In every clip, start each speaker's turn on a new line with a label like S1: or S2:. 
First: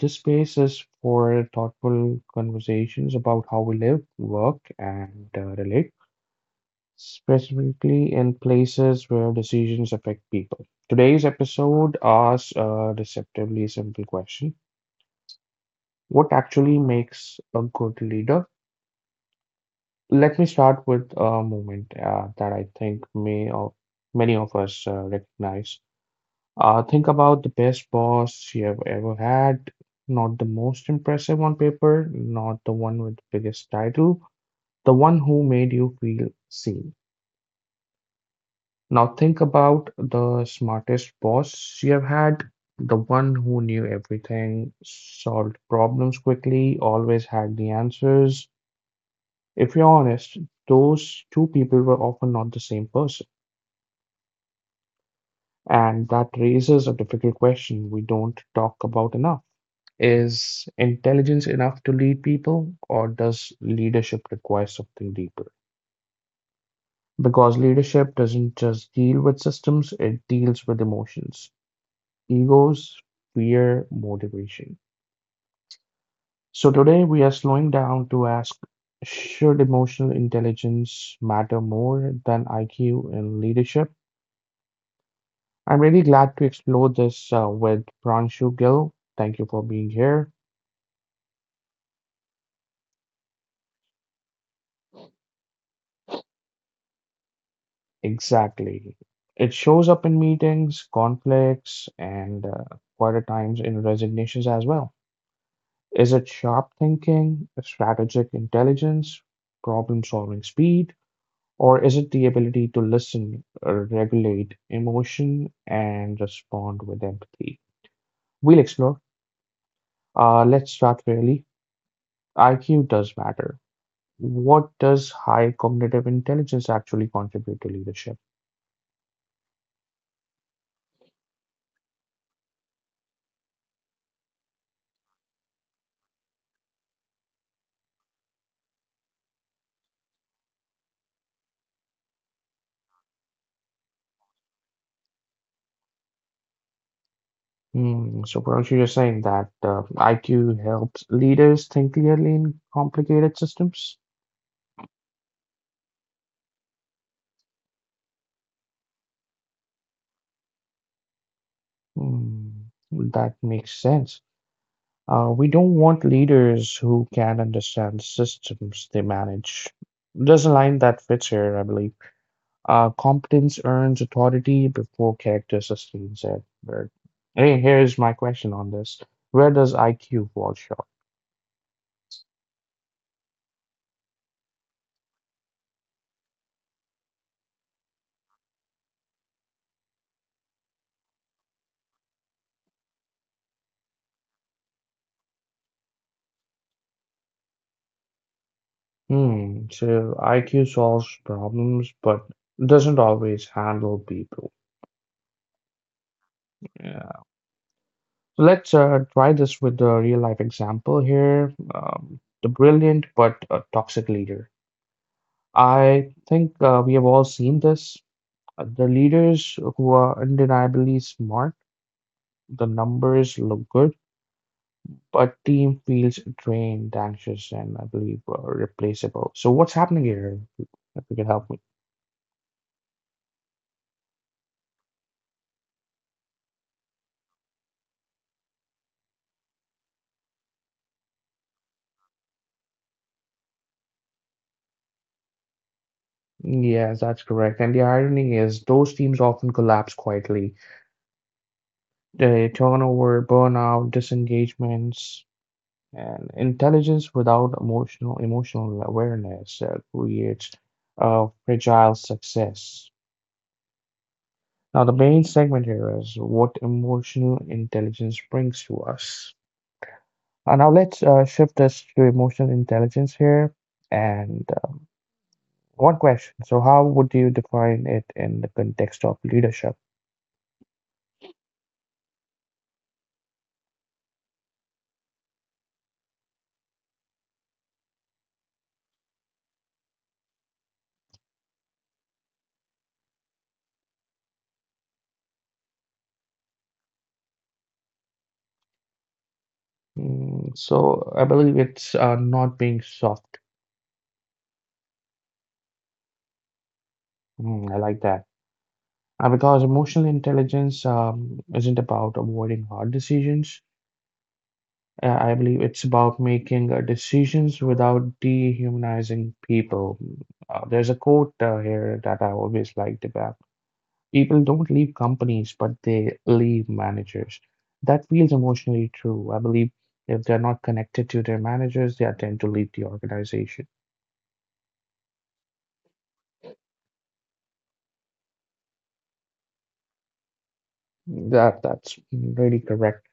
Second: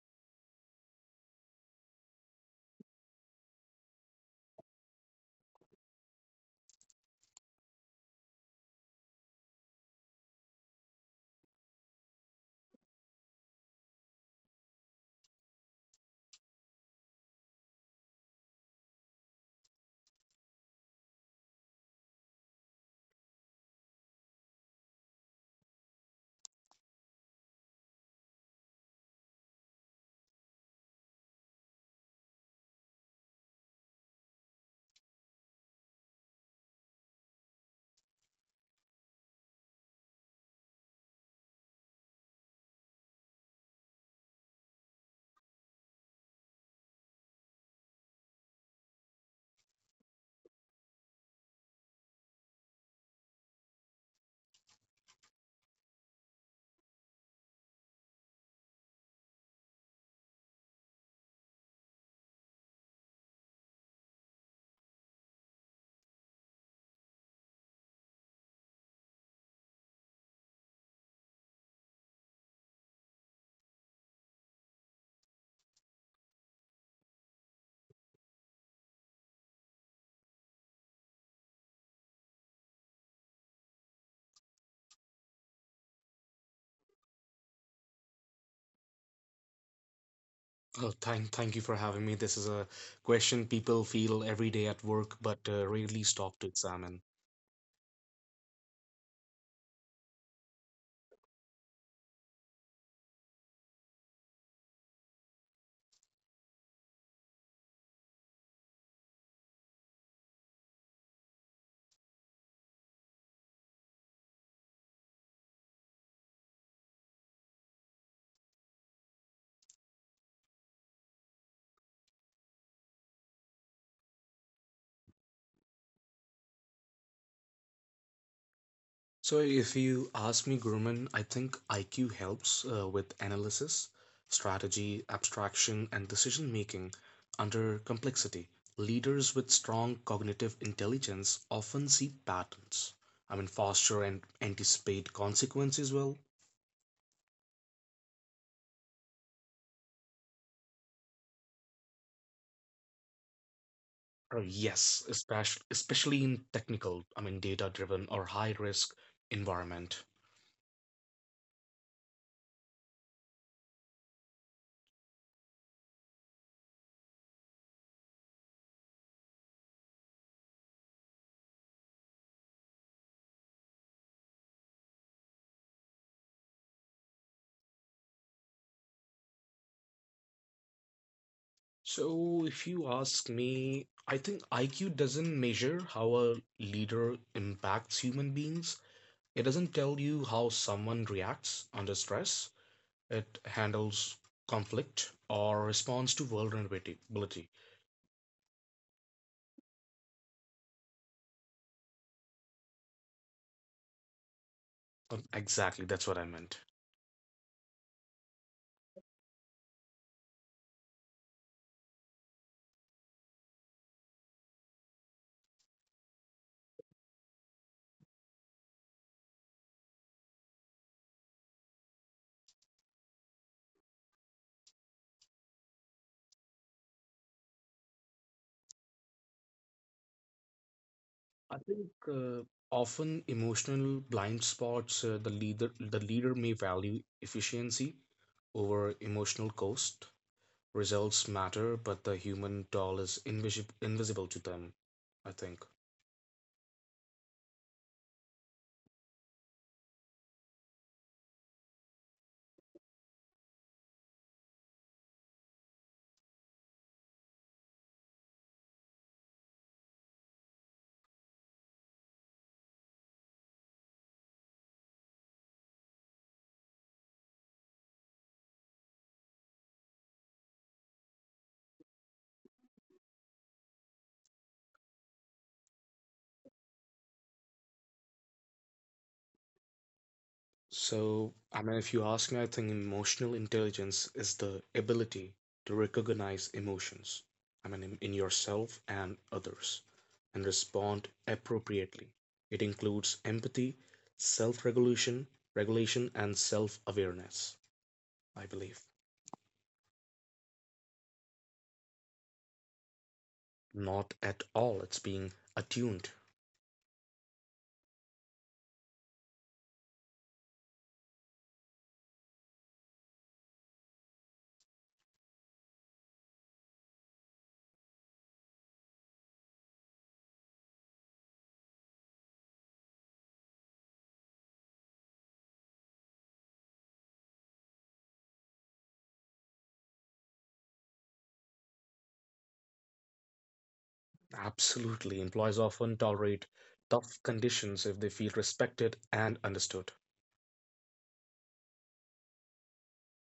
S1: this space is for thoughtful conversations about how we live, work, and relate, specifically in places where decisions affect people. Today's episode asks a deceptively simple question: What actually makes a good leader? Let me start with a moment that I think many of us recognize. Think about the best boss you have ever had. Not the most impressive on paper, not the one with the biggest title, the one who made you feel seen. Now think about the smartest boss you have had, the one who knew everything, solved problems quickly, always had the answers. If you're honest, those two people were often not the same person. And that raises a difficult question we don't talk about enough. Is intelligence enough to lead people, or does leadership require something deeper? Because leadership doesn't just deal with systems, it deals with emotions, egos, fear, motivation. So today we are slowing down to ask: should emotional intelligence matter more than IQ in leadership? I'm really glad to explore this with Pranshu Gill. Thank you for being here.
S2: Oh, thank you for having me. This is a question people feel every day at work, but rarely stop to examine.
S1: Exactly. It shows up in meetings, conflicts, and quite at times in resignations as well. Is it sharp thinking, strategic intelligence, problem solving speed, or is it the ability to listen, regulate emotion, and respond with empathy? We'll explore. Let's start fairly. IQ does matter. What does high cognitive intelligence actually contribute to leadership?
S2: So, if you ask me, Gurman, I think IQ helps with analysis, strategy, abstraction, and decision making under complexity. Leaders with strong cognitive intelligence often see patterns. I mean, foster and anticipate consequences well.
S1: So Parikshit, you're saying that IQ helps leaders think clearly in complicated systems?
S2: Oh, yes, especially in technical, I mean, data-driven or high-risk environment.
S1: Hmm, that makes sense. We don't want leaders who can't understand systems they manage. There's a line that fits here, I believe. Competence earns authority before character sustains it. But hey, here's my question on this. Where does IQ fall short?
S2: So, if you ask me, I think IQ doesn't measure how a leader impacts human beings. It doesn't tell you how someone reacts under stress. It handles conflict or responds to vulnerability.
S1: So IQ solves problems but doesn't always handle people.
S2: Exactly, that's what I meant.
S1: Yeah. So let's try this with a real life example here. The brilliant but toxic leader. I think we have all seen this. The leaders who are undeniably smart, the numbers look good, but team feels drained, anxious, and I believe replaceable. So what's happening here? If you can help
S2: I
S1: me.
S2: think often emotional blind spots, the leader may value efficiency over emotional cost. Results matter, but the human doll is invisible to them, I think.
S1: Yes, that's correct. And the irony is, those teams often collapse quietly. The turnover, burnout, disengagements, and intelligence without emotional awareness creates fragile success. Now, the main segment here is what emotional intelligence brings to us. Now, let's shift this to emotional intelligence here. And One question: so, how would you define it in the context of leadership?
S2: So, I mean, if you ask me, I think emotional intelligence is the ability to recognize emotions, I mean, in yourself and others, and respond appropriately. It includes empathy, self-regulation, and self-awareness, I believe.
S1: So I believe it's not being soft.
S2: Not at all, it's being attuned.
S1: I like that. Because emotional intelligence isn't about avoiding hard decisions. I believe it's about making decisions without dehumanizing people. There's a quote here that I always liked about: people don't leave companies, but they leave managers. That feels emotionally true. I believe if they're not connected to their managers, they tend to leave the organization.
S2: Absolutely. Employees often tolerate tough conditions if they feel respected and understood.
S1: That's really correct.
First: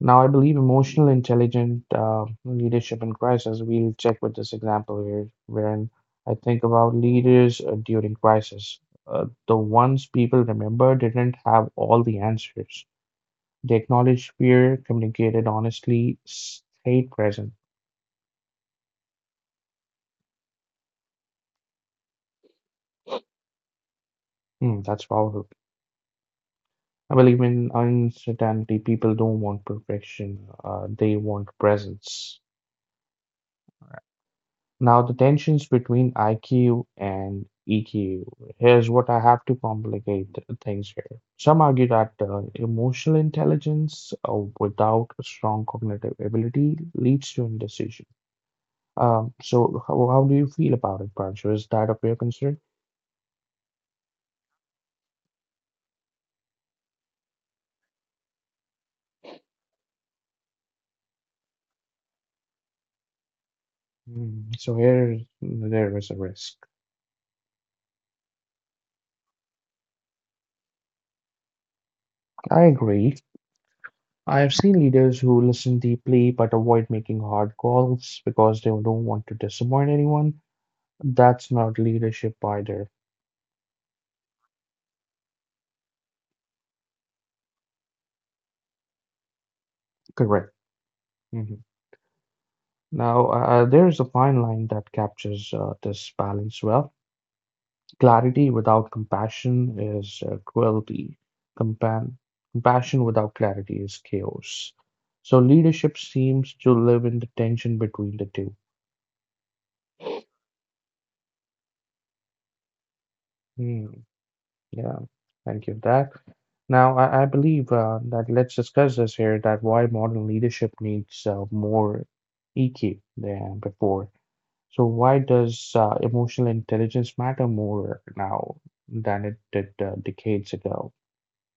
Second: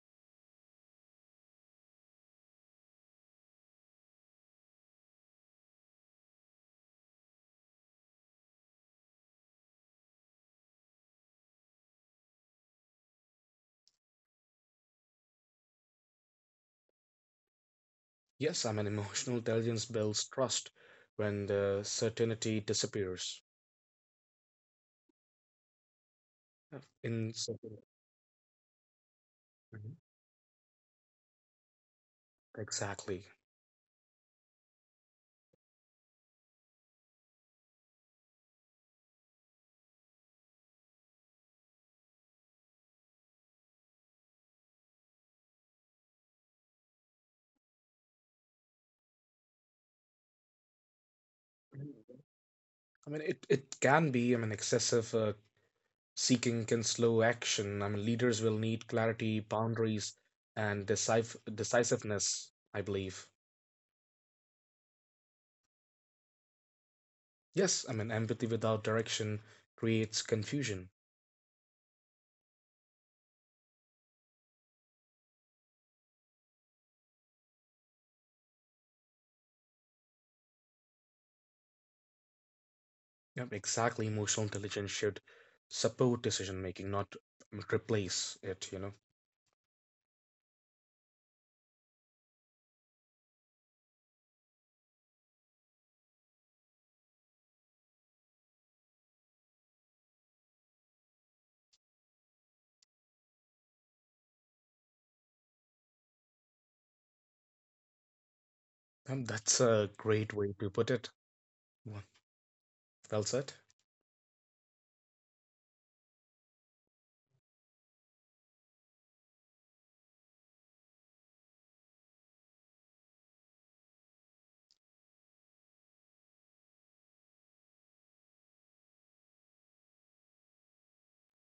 S1: Now, I believe emotional intelligent leadership in crisis. We'll check with this example here, wherein I think about leaders during crisis. The ones people remember didn't have all the answers. They acknowledged fear, communicated honestly, stayed present.
S2: Yes, I mean, emotional intelligence builds trust when the certainty disappears.
S1: That's powerful.
S2: Yeah.
S1: I believe in uncertainty. People don't want
S2: Mhm.
S1: perfection. They want presence.
S2: Exactly.
S1: Now, the tensions between IQ and EQ. Here's what I have to complicate things here. Some argue that emotional intelligence without a strong cognitive ability leads to indecision. So, how do you feel about it, Pancho? Is that of your concern?
S2: I mean, it can be, I mean, excessive seeking can slow action. I mean, leaders will need clarity, boundaries, and decif decisiveness, I believe.
S1: So, here there is a risk.
S2: Yes, I mean, empathy without direction creates confusion.
S1: I agree. I have seen leaders who listen deeply but avoid making hard calls because they don't want to disappoint anyone. That's not leadership either.
S2: Yep, exactly. Emotional intelligence should support decision making, not replace it.
S1: Correct. Mhm. Now, there's a fine line that captures this balance well. Clarity without compassion is cruelty. Compan compassion without clarity is chaos. So leadership seems to live in the tension between the two.
S2: And that's a great way to put it. Well well said.
S1: Hmm. Yeah, thank you for that. Now, I believe that let's discuss this here that why modern leadership needs more EQ than before. So why does emotional intelligence matter more now than it did decades ago?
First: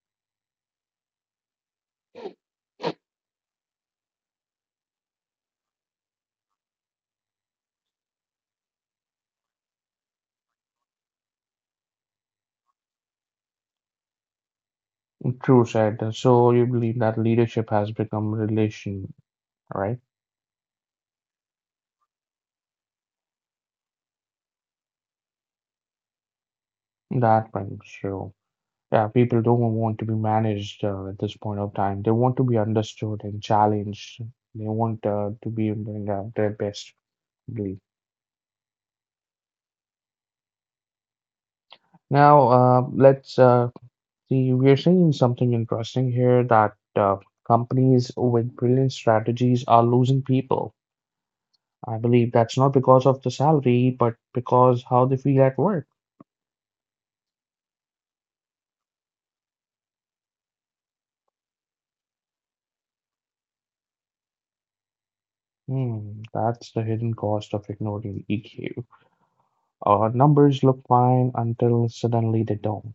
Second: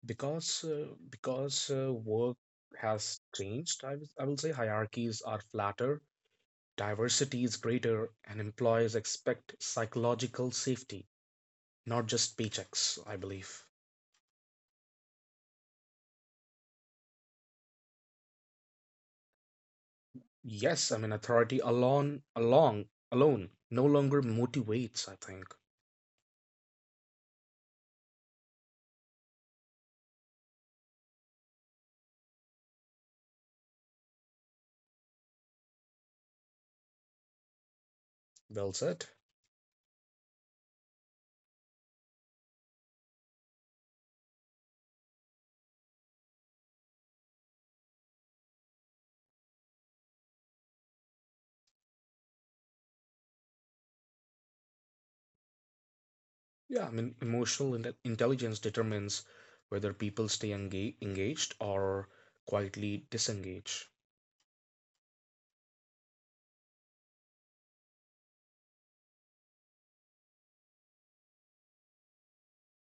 S2: Because work has changed. I will say hierarchies are flatter, diversity is greater, and employers expect psychological safety, not just paychecks, I believe.
S1: True said. So you believe that leadership has become relation, right?
S2: Yes, I mean, authority alone no longer motivates, I think.
S1: That brings you. Yeah, people don't want to be managed at this point of time. They want to be understood and challenged. They want to be doing their best. I believe.
S2: Well said.
S1: Now, let's See, we're seeing something interesting here that companies with brilliant strategies are losing people. I believe that's not because of the salary, but because how they feel at work.
S2: Yeah, I mean, emotional intelligence determines whether people stay engaged or quietly disengage.
S1: That's the hidden cost of ignoring EQ. Our numbers look fine until suddenly they don't.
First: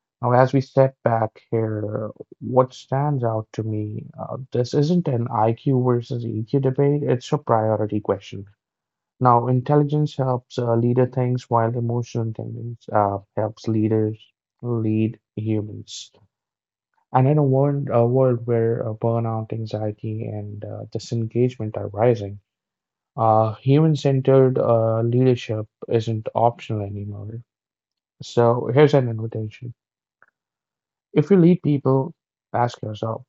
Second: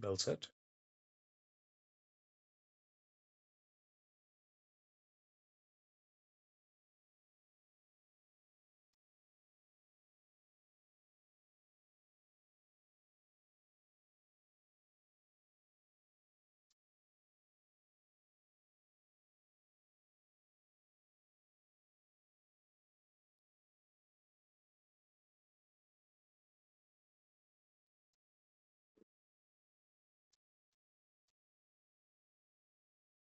S2: Well
S1: Now,
S2: said.
S1: as we step back here, what stands out to me, this isn't an IQ versus EQ debate, it's a priority question. Now, intelligence helps a leader think, while emotional intelligence helps leaders lead humans. And in a world where burnout, anxiety, and disengagement are rising, human-centered leadership isn't optional anymore. So here's an invitation: if you lead people, ask yourself,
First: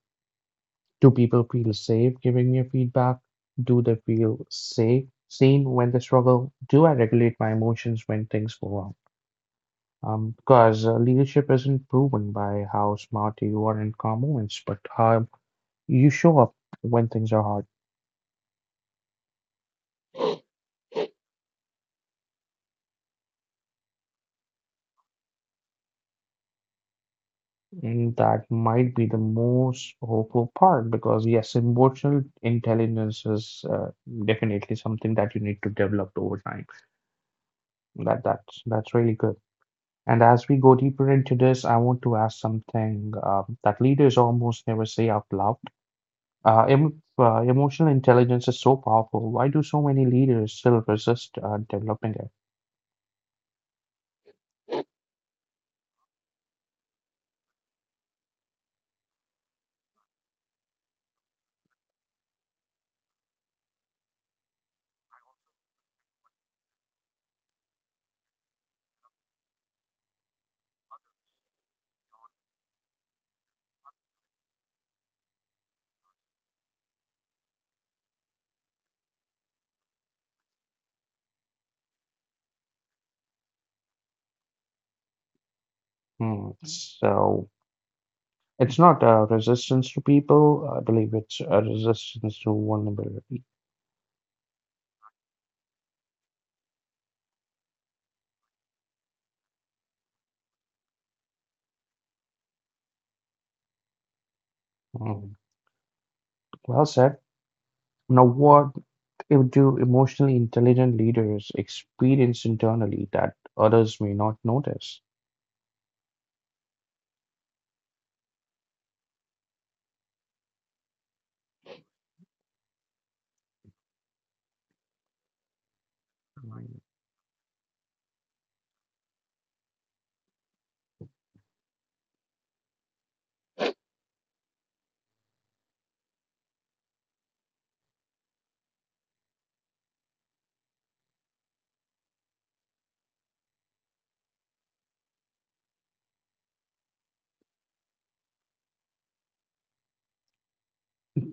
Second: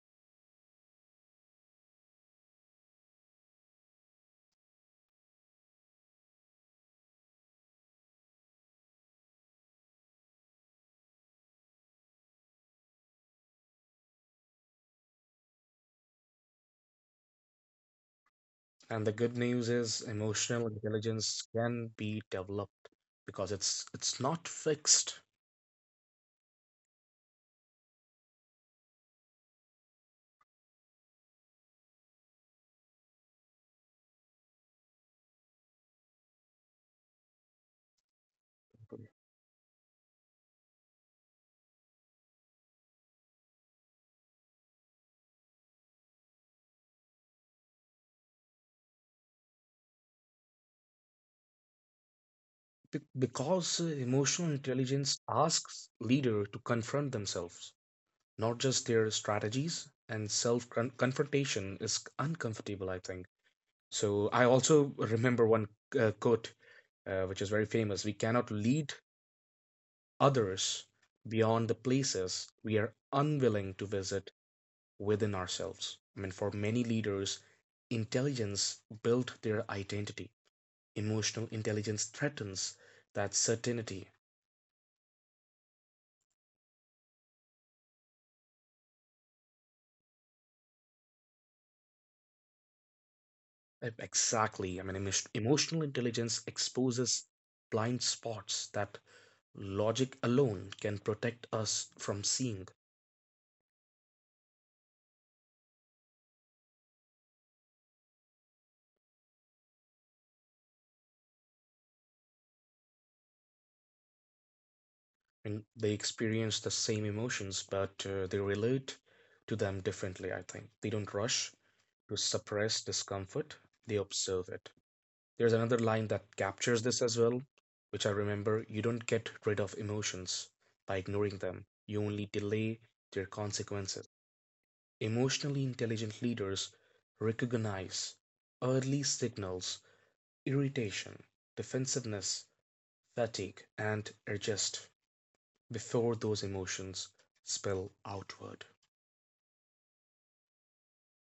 S1: do people feel safe giving me feedback? Do they feel safe, seen when they struggle? Do I regulate my emotions when things go wrong? Because leadership isn't proven by how smart you are in calm moments, but how you show up when things are hard.
S2: And the good news is emotional intelligence can be developed because it's not fixed.
S1: And that might be the most hopeful part because, yes, emotional intelligence is definitely something that you need to develop over time. That's really good. And as we go deeper into this, I want to ask something that leaders almost never say out loud. Uh, em emotional intelligence is so powerful. Why do so many leaders still resist developing it?
S2: Because emotional intelligence asks leader to confront themselves, not just their strategies, and self confrontation is uncomfortable, I think. So I also remember one quote, which is very famous. We cannot lead others beyond the places we are unwilling to visit within ourselves. I mean, for many leaders, intelligence built their identity. Emotional intelligence threatens that certainty.
S1: Hmm. So it's not a resistance to people. I believe it's a resistance to vulnerability.
S2: Exactly. I mean, emotional intelligence exposes blind spots that logic alone can protect us from seeing.
S1: Hmm. Well said. Now, what if do emotionally intelligent leaders experience internally that others may not notice?
S2: And they experience the same emotions, but they relate to them differently, I think. They don't rush to suppress discomfort, they observe it. There's another line that captures this as well, which I remember: you don't get rid of emotions by ignoring them, you only delay their consequences. Emotionally intelligent leaders recognize early signals, irritation, defensiveness, fatigue, and adjust before those emotions spill outward.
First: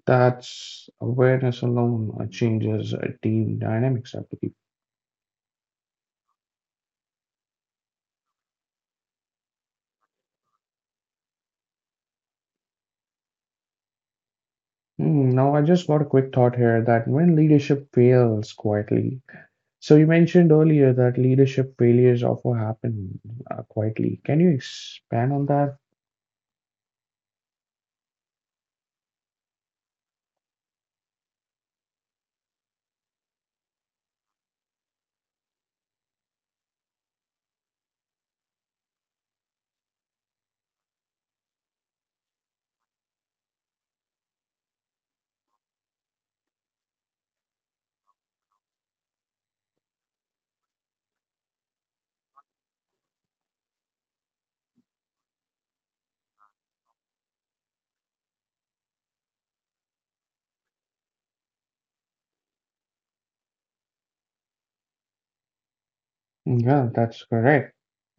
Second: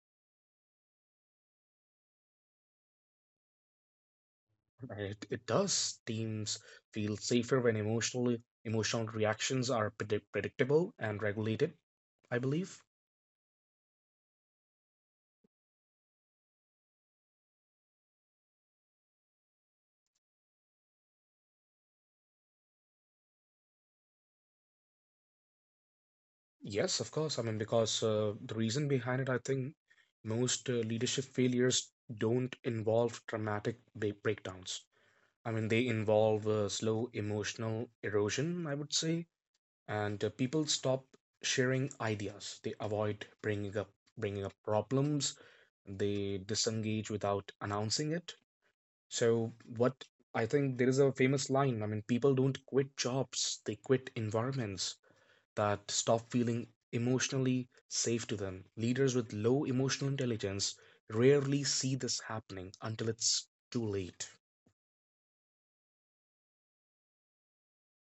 S1: That's awareness alone changes team dynamics, I believe.
S2: And it does. Teams feel safer when emotional reactions are predictable and regulated, I believe.
S1: Now, I just got a quick thought here that when leadership fails quietly, so you mentioned earlier that leadership failures often happen quietly. Can you expand on that?
S2: Yes, of course. I mean, because, the reason behind it, I think, most leadership failures don't involve dramatic breakdowns. I mean, they involve slow emotional erosion, I would say, and people stop sharing ideas, they avoid bringing up problems, they disengage without announcing it. So, what I think there is a famous line, I mean, people don't quit jobs, they quit environments that stop feeling emotionally safe to them. Leaders with low emotional intelligence rarely see this happening until it's too late.
S1: Yeah, that's correct.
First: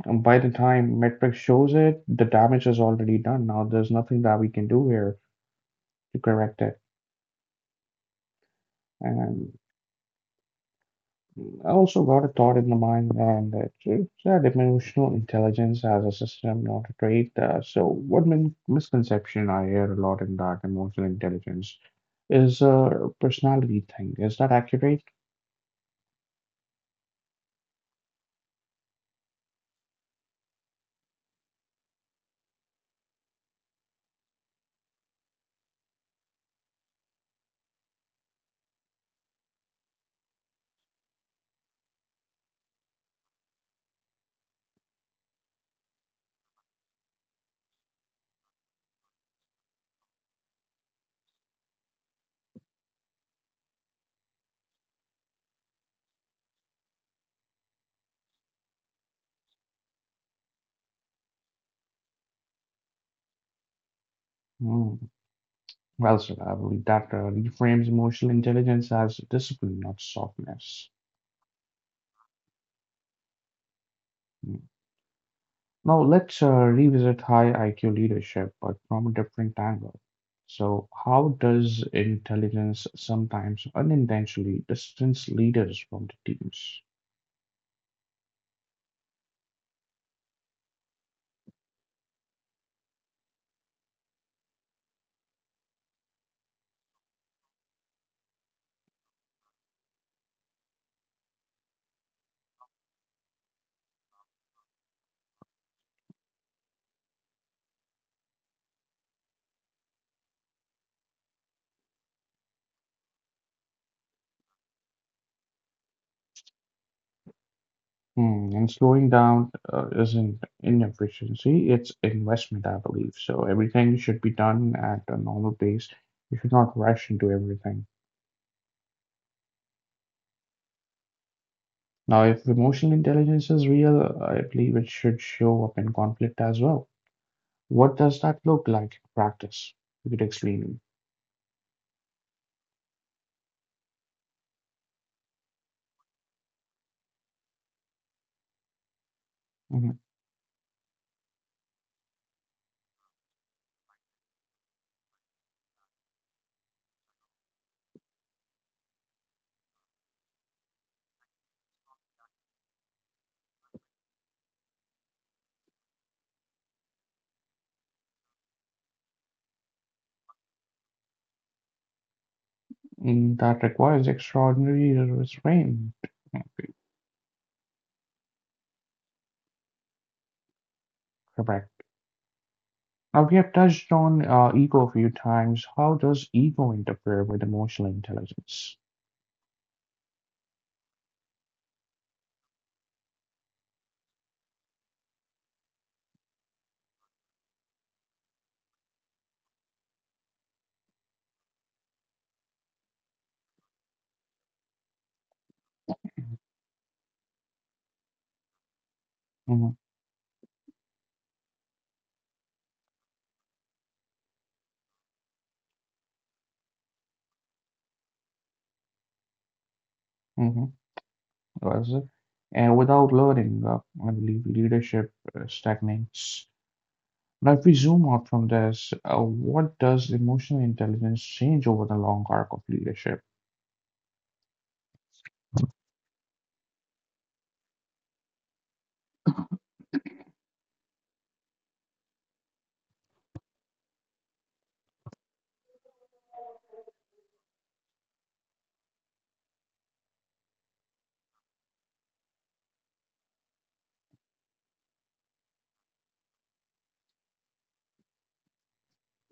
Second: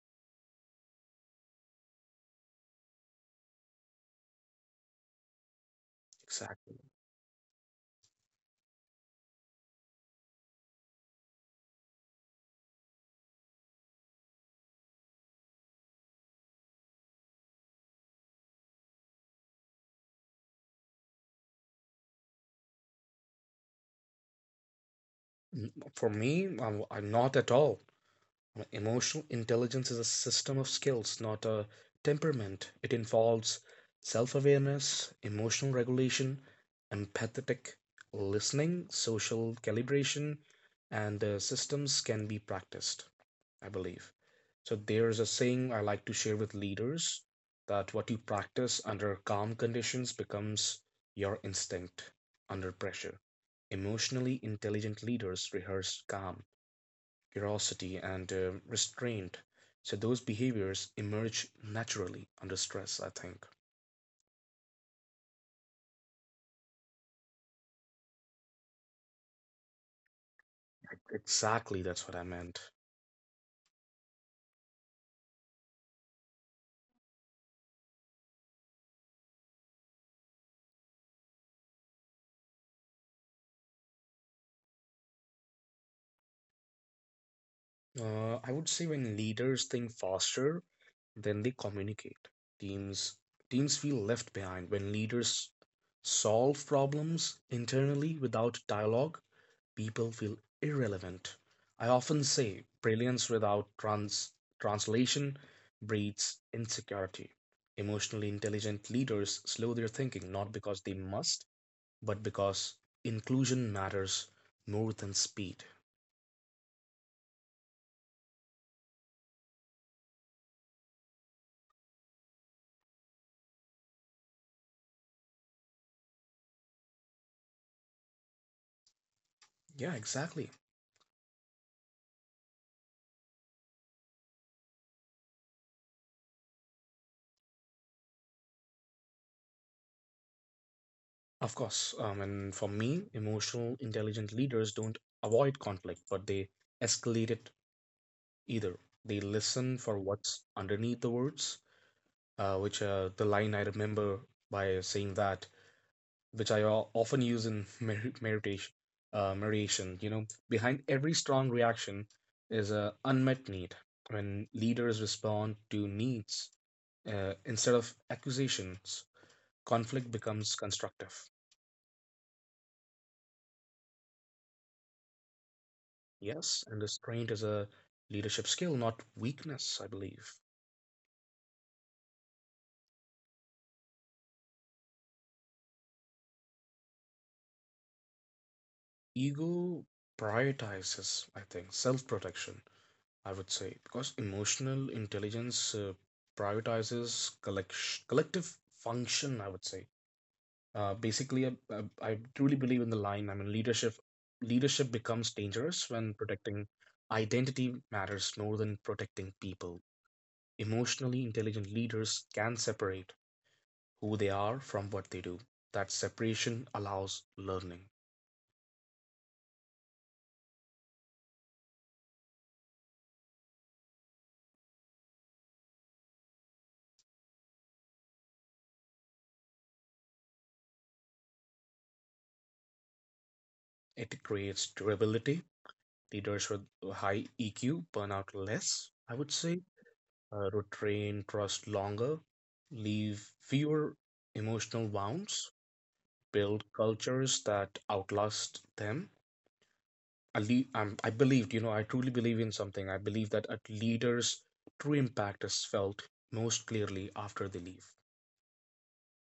S1: And by the time metric shows it, the damage is already done. Now, there's nothing that we can do here to correct
S2: Exactly.
S1: it. I also got a thought in the mind, and it's that emotional intelligence as a system, not a trait. So, what misconception I hear a lot in that emotional intelligence is a personality thing. Is that accurate?
S2: For me, I'm not at all. Emotional intelligence is a system of skills, not a temperament. It involves self awareness, emotional regulation, empathetic listening, social calibration, and systems can be practiced, I believe. So there's a saying I like to share with leaders that what you practice under calm conditions becomes your instinct under pressure. Emotionally intelligent leaders rehearse calm, curiosity, and restraint. So those behaviors emerge naturally under stress, I think.
S1: Hmm. Well, sir, I believe that reframes emotional intelligence as discipline, not softness.
S2: Exactly, that's what I meant.
S1: Hmm. Now let's revisit high IQ leadership, but from a different angle. So, how does intelligence sometimes unintentionally distance leaders from the teams?
S2: I would say, when leaders think faster then they communicate. Teams teams feel left behind. When leaders solve problems internally without dialogue, people feel irrelevant. I often say, brilliance without translation breeds insecurity. Emotionally intelligent leaders slow their thinking, not because they must, but because inclusion matters more than speed.
S1: And slowing down isn't inefficiency, it's investment, I believe. So, everything should be done at a normal pace. You should not rush into everything.
S2: Yeah, exactly.
S1: Now, if emotional intelligence is real, I believe it should show up in conflict as well. What does that look like in practice? You could explain.
S2: Of course, and for me, emotional, intelligent leaders don't avoid conflict, but they escalate it either. They listen for what's underneath the words, which, the line I remember by saying that, which I often use in meditation. Meditation, behind every strong reaction is a unmet need. When leaders respond to needs, instead of accusations, conflict becomes constructive.
S1: That requires extraordinary restraint. Mm,
S2: Yes, and restraint is a leadership skill, not weakness, I believe.
S1: Correct. Now, we have touched on ego a few times. How does ego interfere with emotional intelligence?
S2: Ego prioritizes, I think, self protection, I would say, because emotional intelligence, prioritizes collective function, I would say. Basically, I truly believe in the line. I mean, leadership becomes dangerous when protecting identity matters more than protecting
S1: Mm-hmm.
S2: people. Emotionally intelligent leaders can separate who they are from what they do. That separation allows learning.
S1: Mm-hmm. Well, and without learning, I believe leadership stagnates. Now, if we zoom out from this, what does emotional intelligence change over the long arc of leadership?
S2: It creates durability. Leaders with high EQ burn out less, I would say, retrain trust longer, leave fewer emotional wounds, build cultures that outlast them. I, le- I'm, I believed, you know, I truly believe in something. I believe that a leader's true impact is felt most clearly after they leave,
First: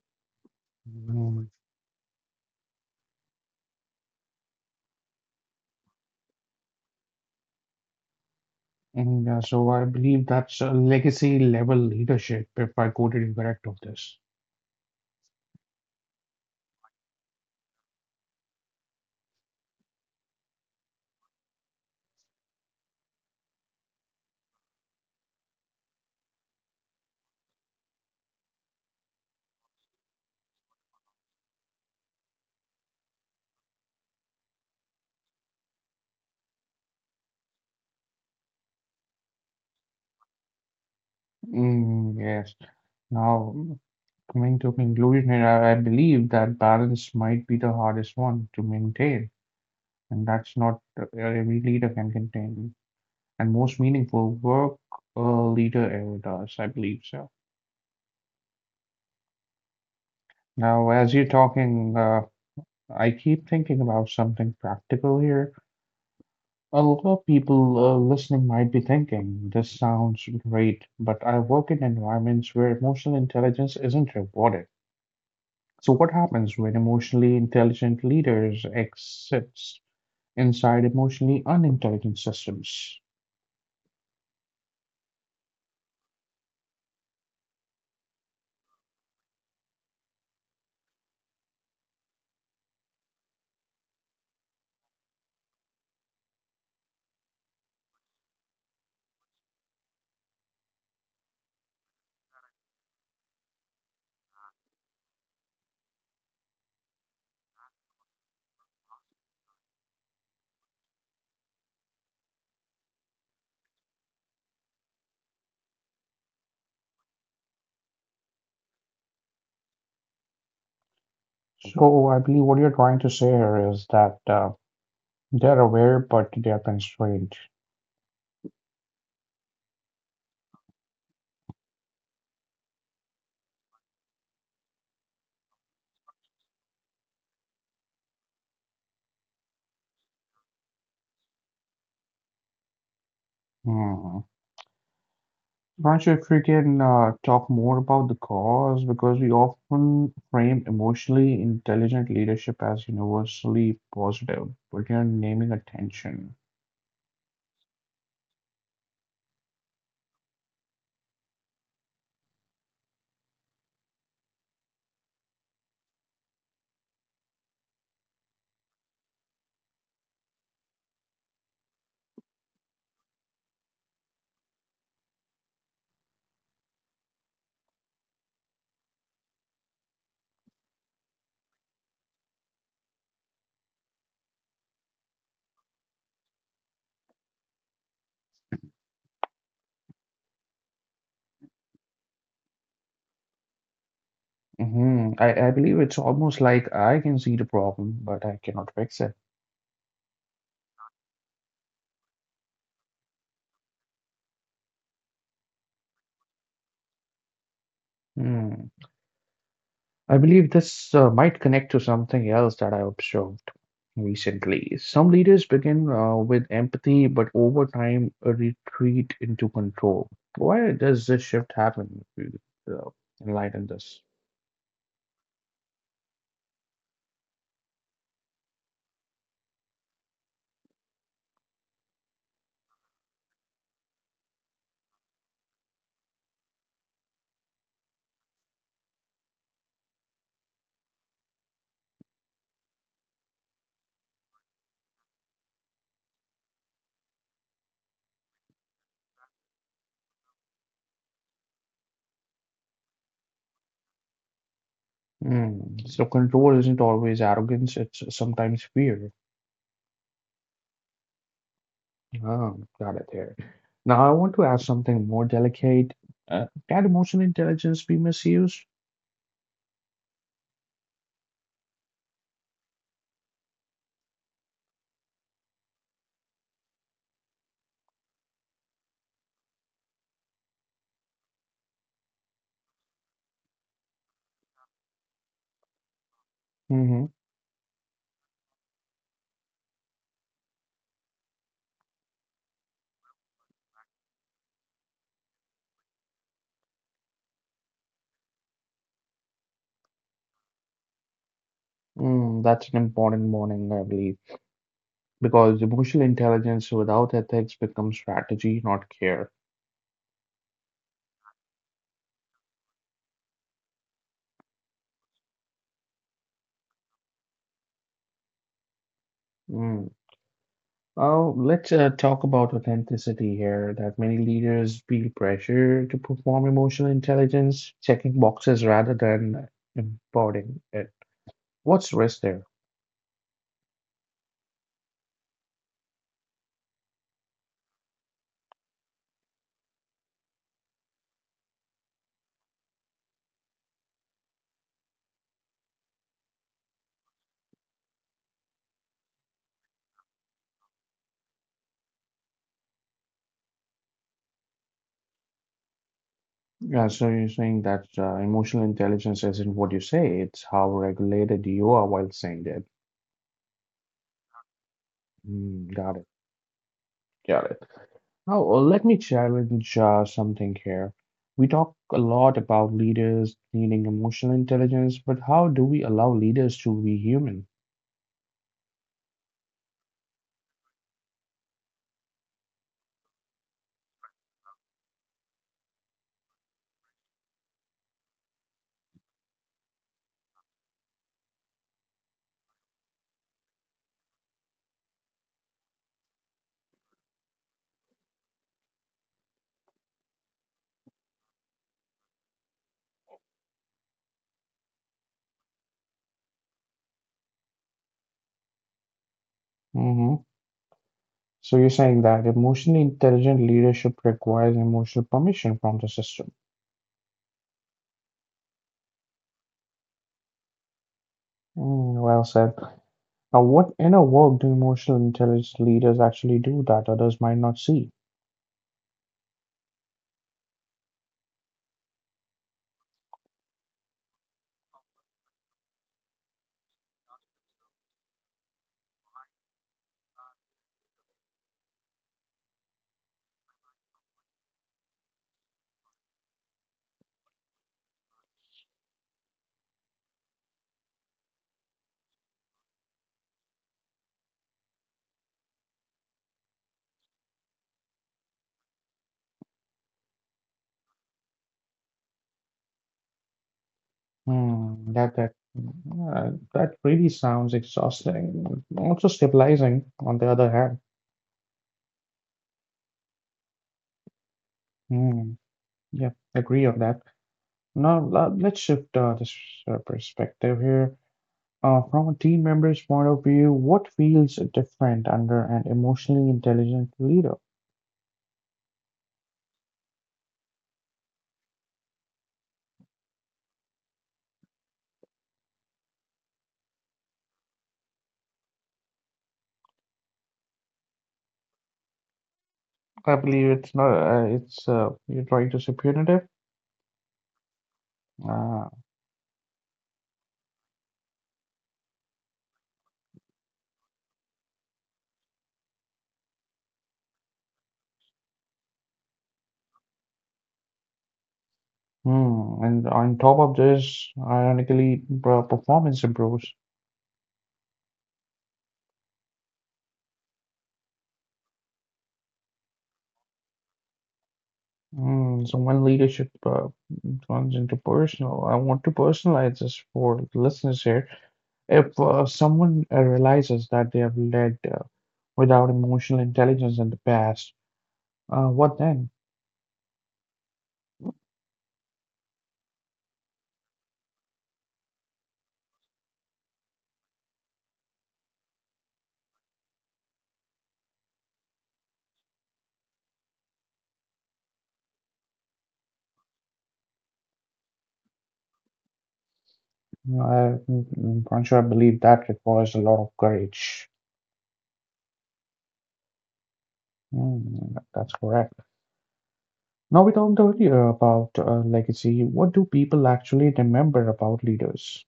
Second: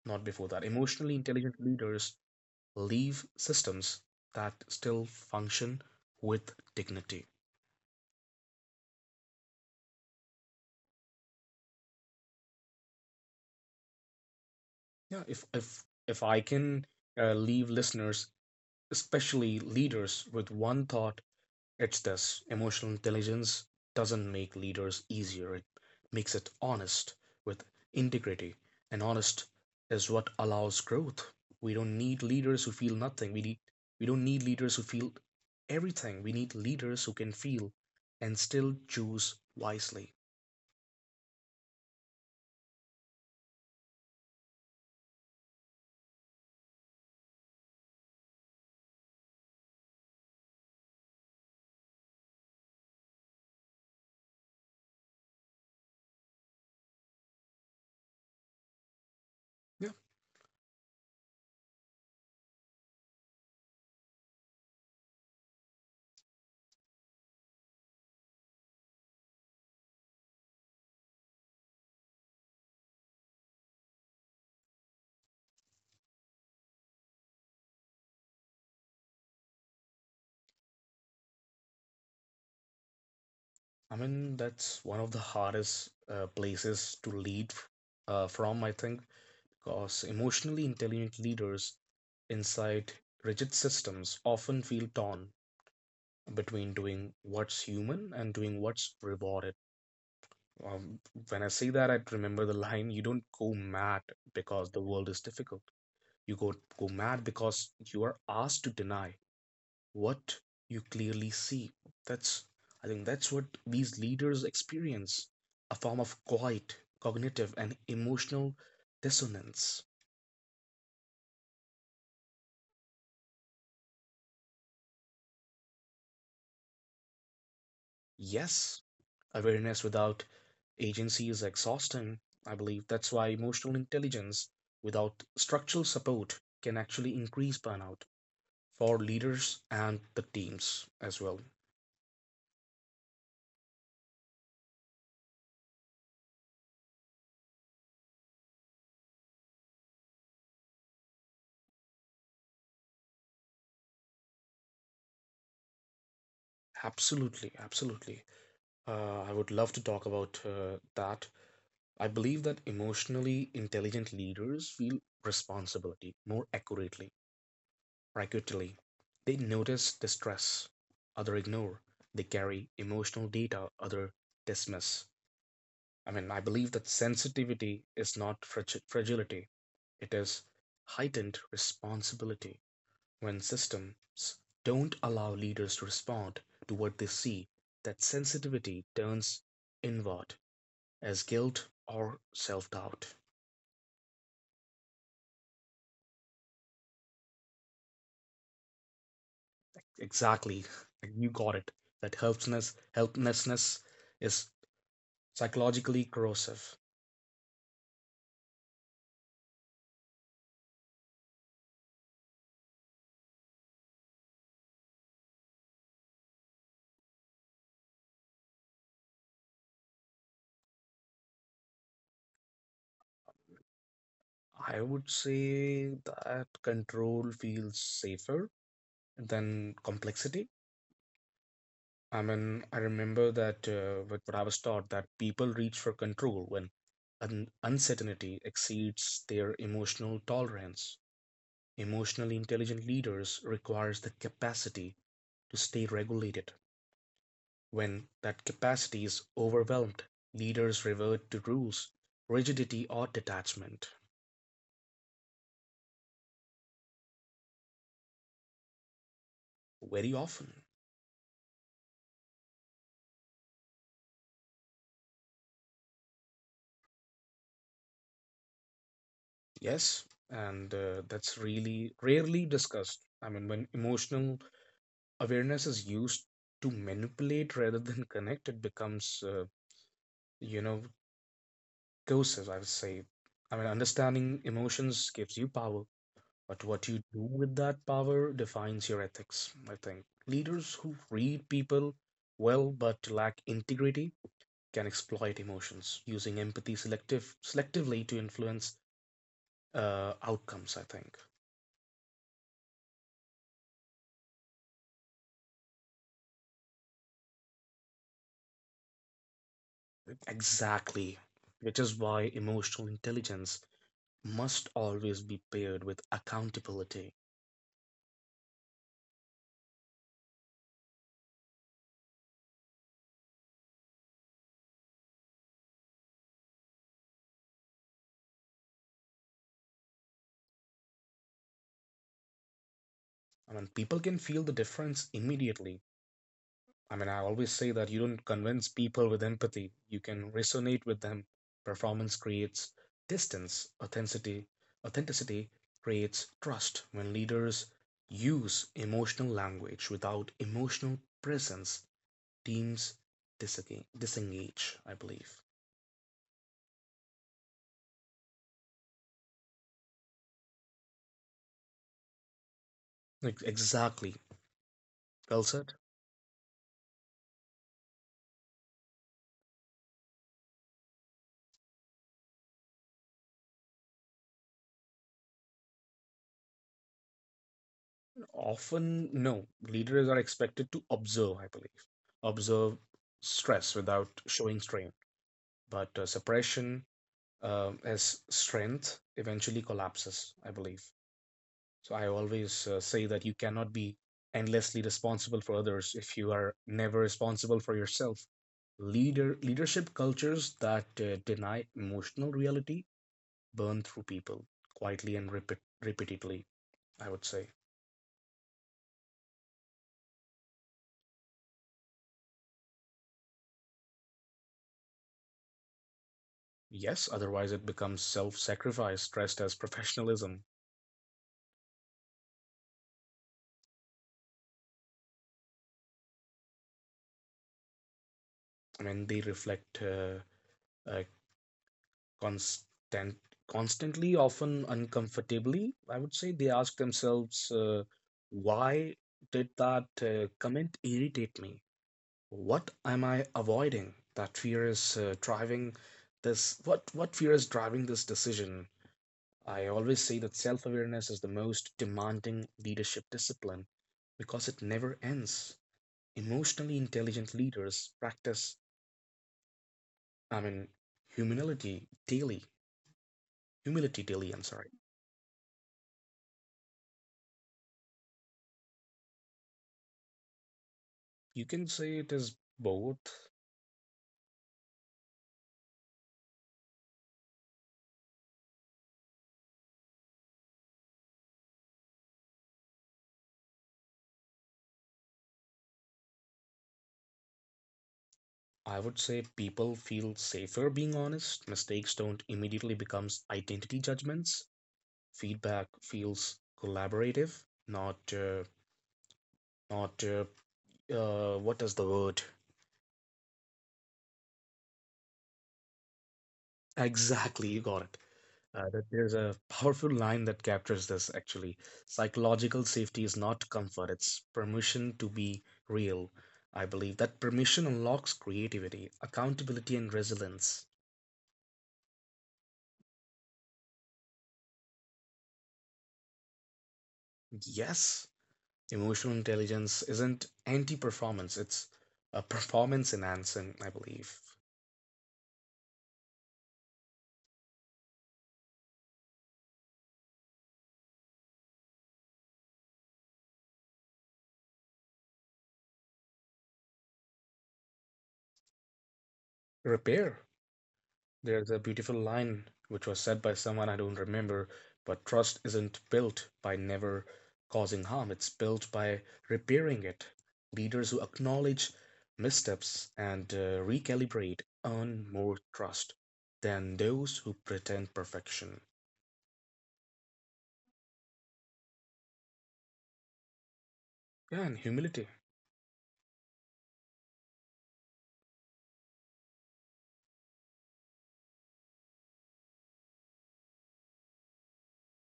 S2: not before that. Emotionally
S1: Mm,
S2: intelligent leaders leave systems that still function with dignity.
S1: Yeah, so I believe that's a legacy level leadership, if I quoted you correct of this.
S2: Yeah, if I can, leave listeners, especially leaders, with one thought, it's this: emotional intelligence doesn't make leaders easier. It makes it honest with integrity, and honest is what allows growth. We don't need leaders who feel nothing. We don't need leaders who feel everything. We need leaders who can feel and still choose wisely.
S1: Mm, yes. Now, coming to conclusion, here, I believe that balance might be the hardest one to maintain, and that's not every leader can contain, and most meaningful work a leader ever does, I believe so.
S2: Yeah,
S1: Now, as you're talking, I keep thinking about something practical here. A lot of people listening might be thinking, this sounds great, but I work in environments where emotional intelligence isn't rewarded. So, what happens when emotionally intelligent leaders exist inside emotionally unintelligent systems?
S2: I mean, that's one of the hardest places to lead from, I think, because emotionally intelligent leaders inside rigid systems often feel torn between doing what's human and doing what's rewarded. Um, when I say that, I remember the line: you don't go mad because the world is difficult. You go mad because you are asked to deny what you clearly see. That's, I think, that's what these leaders experience, a form of quiet, cognitive, and emotional dissonance.
S1: So, I believe what you're trying to say here is that they're aware, but they're constrained.
S2: Yes, awareness without agency is exhausting. I believe that's why emotional intelligence without structural support can actually increase burnout for leaders and the teams as well.
S1: Hmm. Not sure if we can talk more about the cause because we often frame emotionally intelligent leadership as universally positive, but you're naming attention.
S2: Absolutely, absolutely. I would love to talk about that. I believe that emotionally intelligent leaders feel responsibility more accurately. Or, they notice distress, other ignore. They carry emotional data, other dismiss. I mean, I believe that sensitivity is not fragility, it is heightened responsibility. When systems don't allow leaders to respond to what they see, that sensitivity turns inward as guilt or self doubt.
S1: I believe it's almost like I can see the problem, but I cannot fix it.
S2: Exactly. You got it. That helplessness is psychologically corrosive.
S1: Hmm. I believe this might connect to something else that I observed recently. Some leaders begin with empathy, but over time retreat into control. Why does this shift happen? If you, enlighten this.
S2: I would say that control feels safer than complexity. I mean, I remember that, what I was taught, that people reach for control when un uncertainty exceeds their emotional tolerance. Emotionally intelligent leaders requires the capacity to stay regulated. When that capacity is overwhelmed, leaders revert to rules, rigidity, or detachment
S1: Hmm. So control isn't always arrogance, it's sometimes fear.
S2: very often.
S1: Oh, got it there. Now, I want to ask something more delicate. Can emotional intelligence be misused?
S2: Yes, and that's really rarely discussed. I mean, when emotional awareness is used to manipulate rather than connect, it becomes, you know, coercive, I would say. I mean, understanding emotions gives you power, but what you
S1: hmm
S2: do with that power defines your ethics, I think. Leaders who read people well but lack integrity can exploit emotions, using empathy selectively to influence, outcomes, I think.
S1: that's an important warning, I believe, because emotional intelligence without ethics becomes strategy, not care.
S2: Exactly, which is why emotional intelligence must always be paired with accountability.
S1: Mm. Oh, let's talk about authenticity here, that many leaders feel pressure to perform emotional intelligence, checking boxes rather than embodying it. What's risk there?
S2: I mean, people can feel the difference immediately. I mean, I always say that you don't convince people with empathy. You can resonate with them. Performance creates distance. Authenticity creates trust. When leaders use emotional language without emotional presence, teams disengage, I believe.
S1: Yeah, so you're saying that emotional intelligence isn't what you say, it's how regulated you are while saying it.
S2: Exactly. Well
S1: Mm,
S2: said.
S1: got it, got it. Now, let me challenge something here. We talk a lot about leaders needing emotional intelligence, but how do we allow leaders to be human?
S2: Often, no. Leaders are expected to observe. I believe, observe stress without showing strain, but suppression, as strength, eventually collapses, I believe. So I always, say that you cannot be endlessly responsible for others if you are never responsible for yourself. Leadership cultures that deny emotional reality burn through people quietly and repeatedly. I would say.
S1: hmm So you're saying that emotionally intelligent leadership requires emotional permission from the system.
S2: Yes. Otherwise, it becomes self-sacrifice dressed as professionalism.
S1: Well said. Now, what inner work do emotional intelligence leaders actually do that others might not see?
S2: I mean, they reflect, uh, constant constantly, often uncomfortably, I would say. They ask themselves, why did that, comment irritate me? What am I avoiding? That fear is, driving this. What fear is driving this decision? I always say that self-awareness is the most demanding leadership discipline because it never ends. Emotionally intelligent leaders practice, I mean, humility daily humility daily. I'm sorry.
S1: That really sounds exhausting. Also stabilizing, on the other hand.
S2: You can say it is both.
S1: Hmm, yeah, agree on that. Now let's shift this perspective here. From a team member's point of view, what feels different under an emotionally intelligent leader?
S2: I would say, people feel safer being honest. Mistakes don't immediately become identity judgments. Feedback feels collaborative, not not what is the word?
S1: I believe it's not. It's you're trying to say punitive.
S2: Exactly, you got it.
S1: Uh,
S2: That There's a powerful line that captures this actually. Psychological safety is not comfort, it's permission to be real. I believe that permission unlocks creativity, accountability, and resilience.
S1: and on top of this, ironically, performance improves.
S2: Yes. Emotional intelligence isn't anti-performance, it's a performance enhancing, I believe.
S1: So when leadership turns into personal, I want to personalize this for the listeners here. If someone realizes that they have led without emotional intelligence in the past, what then?
S2: Repair. There's a beautiful line which was said by someone I don't remember, but trust isn't built by never causing harm, it's built by repairing it. Leaders who acknowledge missteps and, recalibrate earn more trust than those who pretend perfection.
S1: Uh, Pancho, I believe that requires a lot of courage.
S2: Yeah, and humility.
S1: That's correct. Now, we talked earlier about legacy. What do people actually remember about leaders?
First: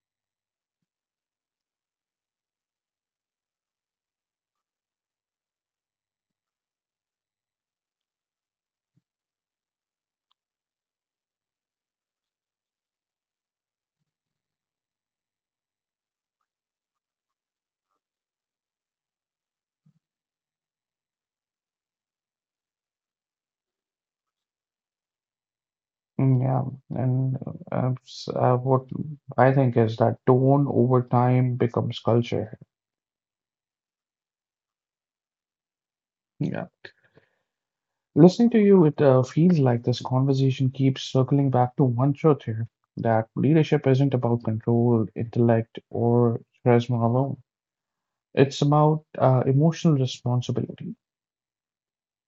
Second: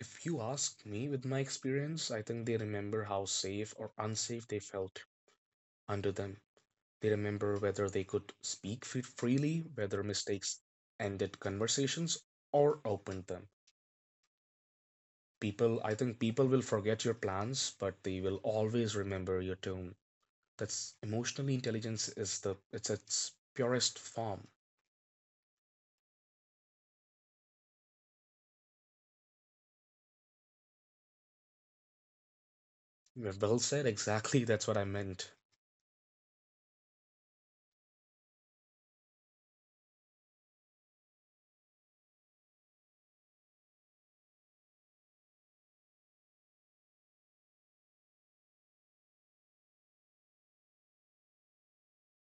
S2: If you ask me, with my experience, I think they remember how safe or unsafe they felt under them. They remember whether they could speak freely, whether mistakes ended conversations or opened them. I think people will forget your plans, but they will always remember your tone. That's emotional intelligence, is the it's its purest form.
S1: Yeah, and what I think is that tone over time becomes culture.
S2: Yeah, well said, exactly. That's what I meant.
S1: Yeah. Listening to you, it feels like this conversation keeps circling back to one truth here, that leadership isn't about control, intellect, or charisma alone. It's about emotional responsibility.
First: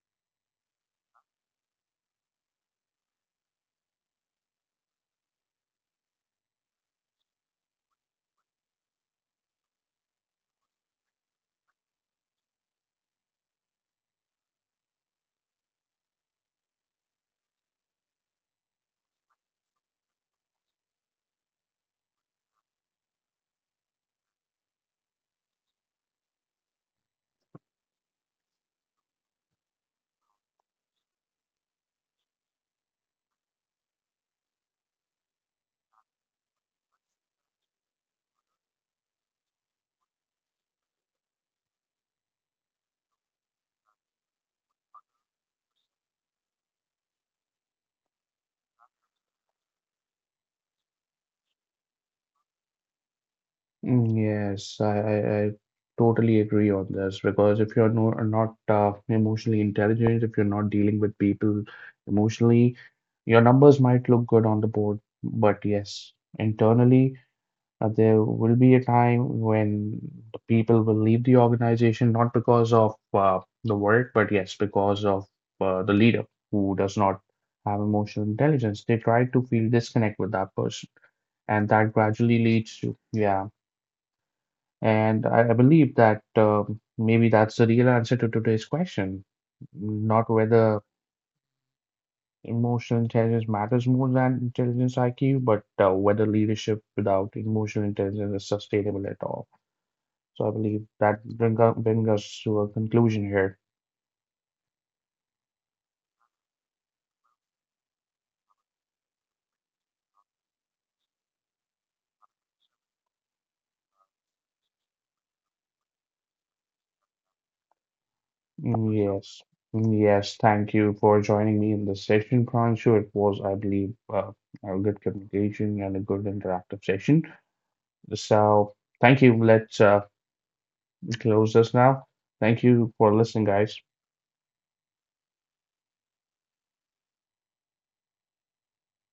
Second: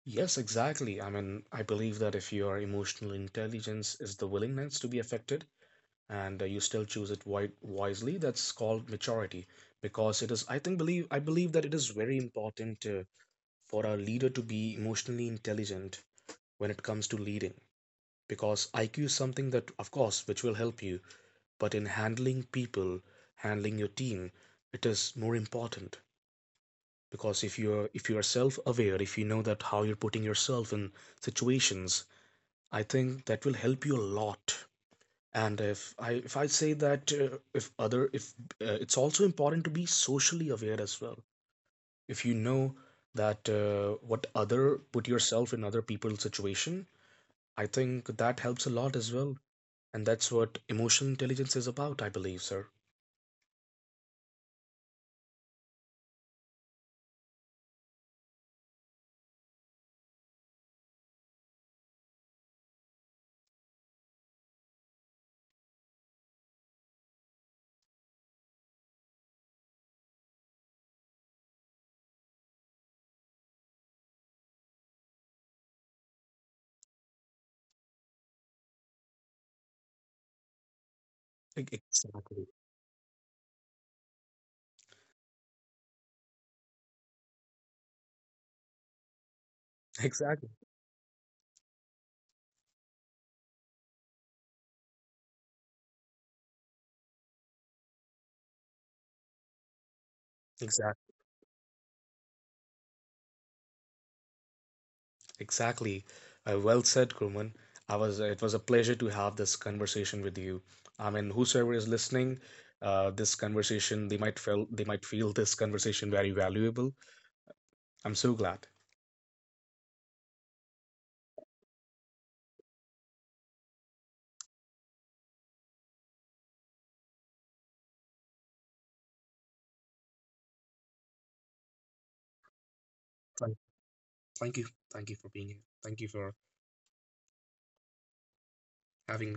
S2: Yes, exactly. I mean, I believe that if your emotional intelligence is the willingness to be affected, and you still choose it wisely, that's called maturity. Because, it is I think believe I believe that it is very important, for our leader to be emotionally intelligent when it comes to leading, because IQ is something that, of course, which will help you. But in handling people, handling your team, it is more important. Because, if you are self aware, if you know that how you're putting yourself in situations, I think that will help you a lot. And, if I say that, if other, if, it's also important to be socially aware as well. If you know that, what other, put yourself in other people's situation, I think that helps a lot as well. And that's what emotional intelligence is about, I believe, sir.
S1: Yes, I totally agree on this because if you're no, not emotionally intelligent, if you're not dealing with people emotionally, your numbers might look good on the board, but yes, internally, there will be a time when the people will leave the organization not because of the work, but yes, because of the leader who does not have emotional intelligence. They try to feel disconnect with that person,
S2: E-
S1: and that gradually
S2: exactly
S1: leads to, yeah. And I believe that maybe that's the real answer to today's question. Not
S2: exactly
S1: whether emotional intelligence matters more than intelligence IQ, but whether leadership without emotional intelligence is sustainable at all. So I believe
S2: exactly
S1: that bring us to a conclusion here.
S2: Exactly. Well said, Kurman. I was. It was a pleasure to have this conversation with you. I mean, whosoever is listening, this conversation, they might feel this conversation very valuable. I'm so glad.
S1: Mm, yes. Yes, thank you for joining me in this session, Pranshu. It was, I believe, a good communication and a good interactive session. So, thank you. Let's close us now. Thank you for listening,
S2: Thank
S1: guys.
S2: thank you. Thank you for being here. Thank you for having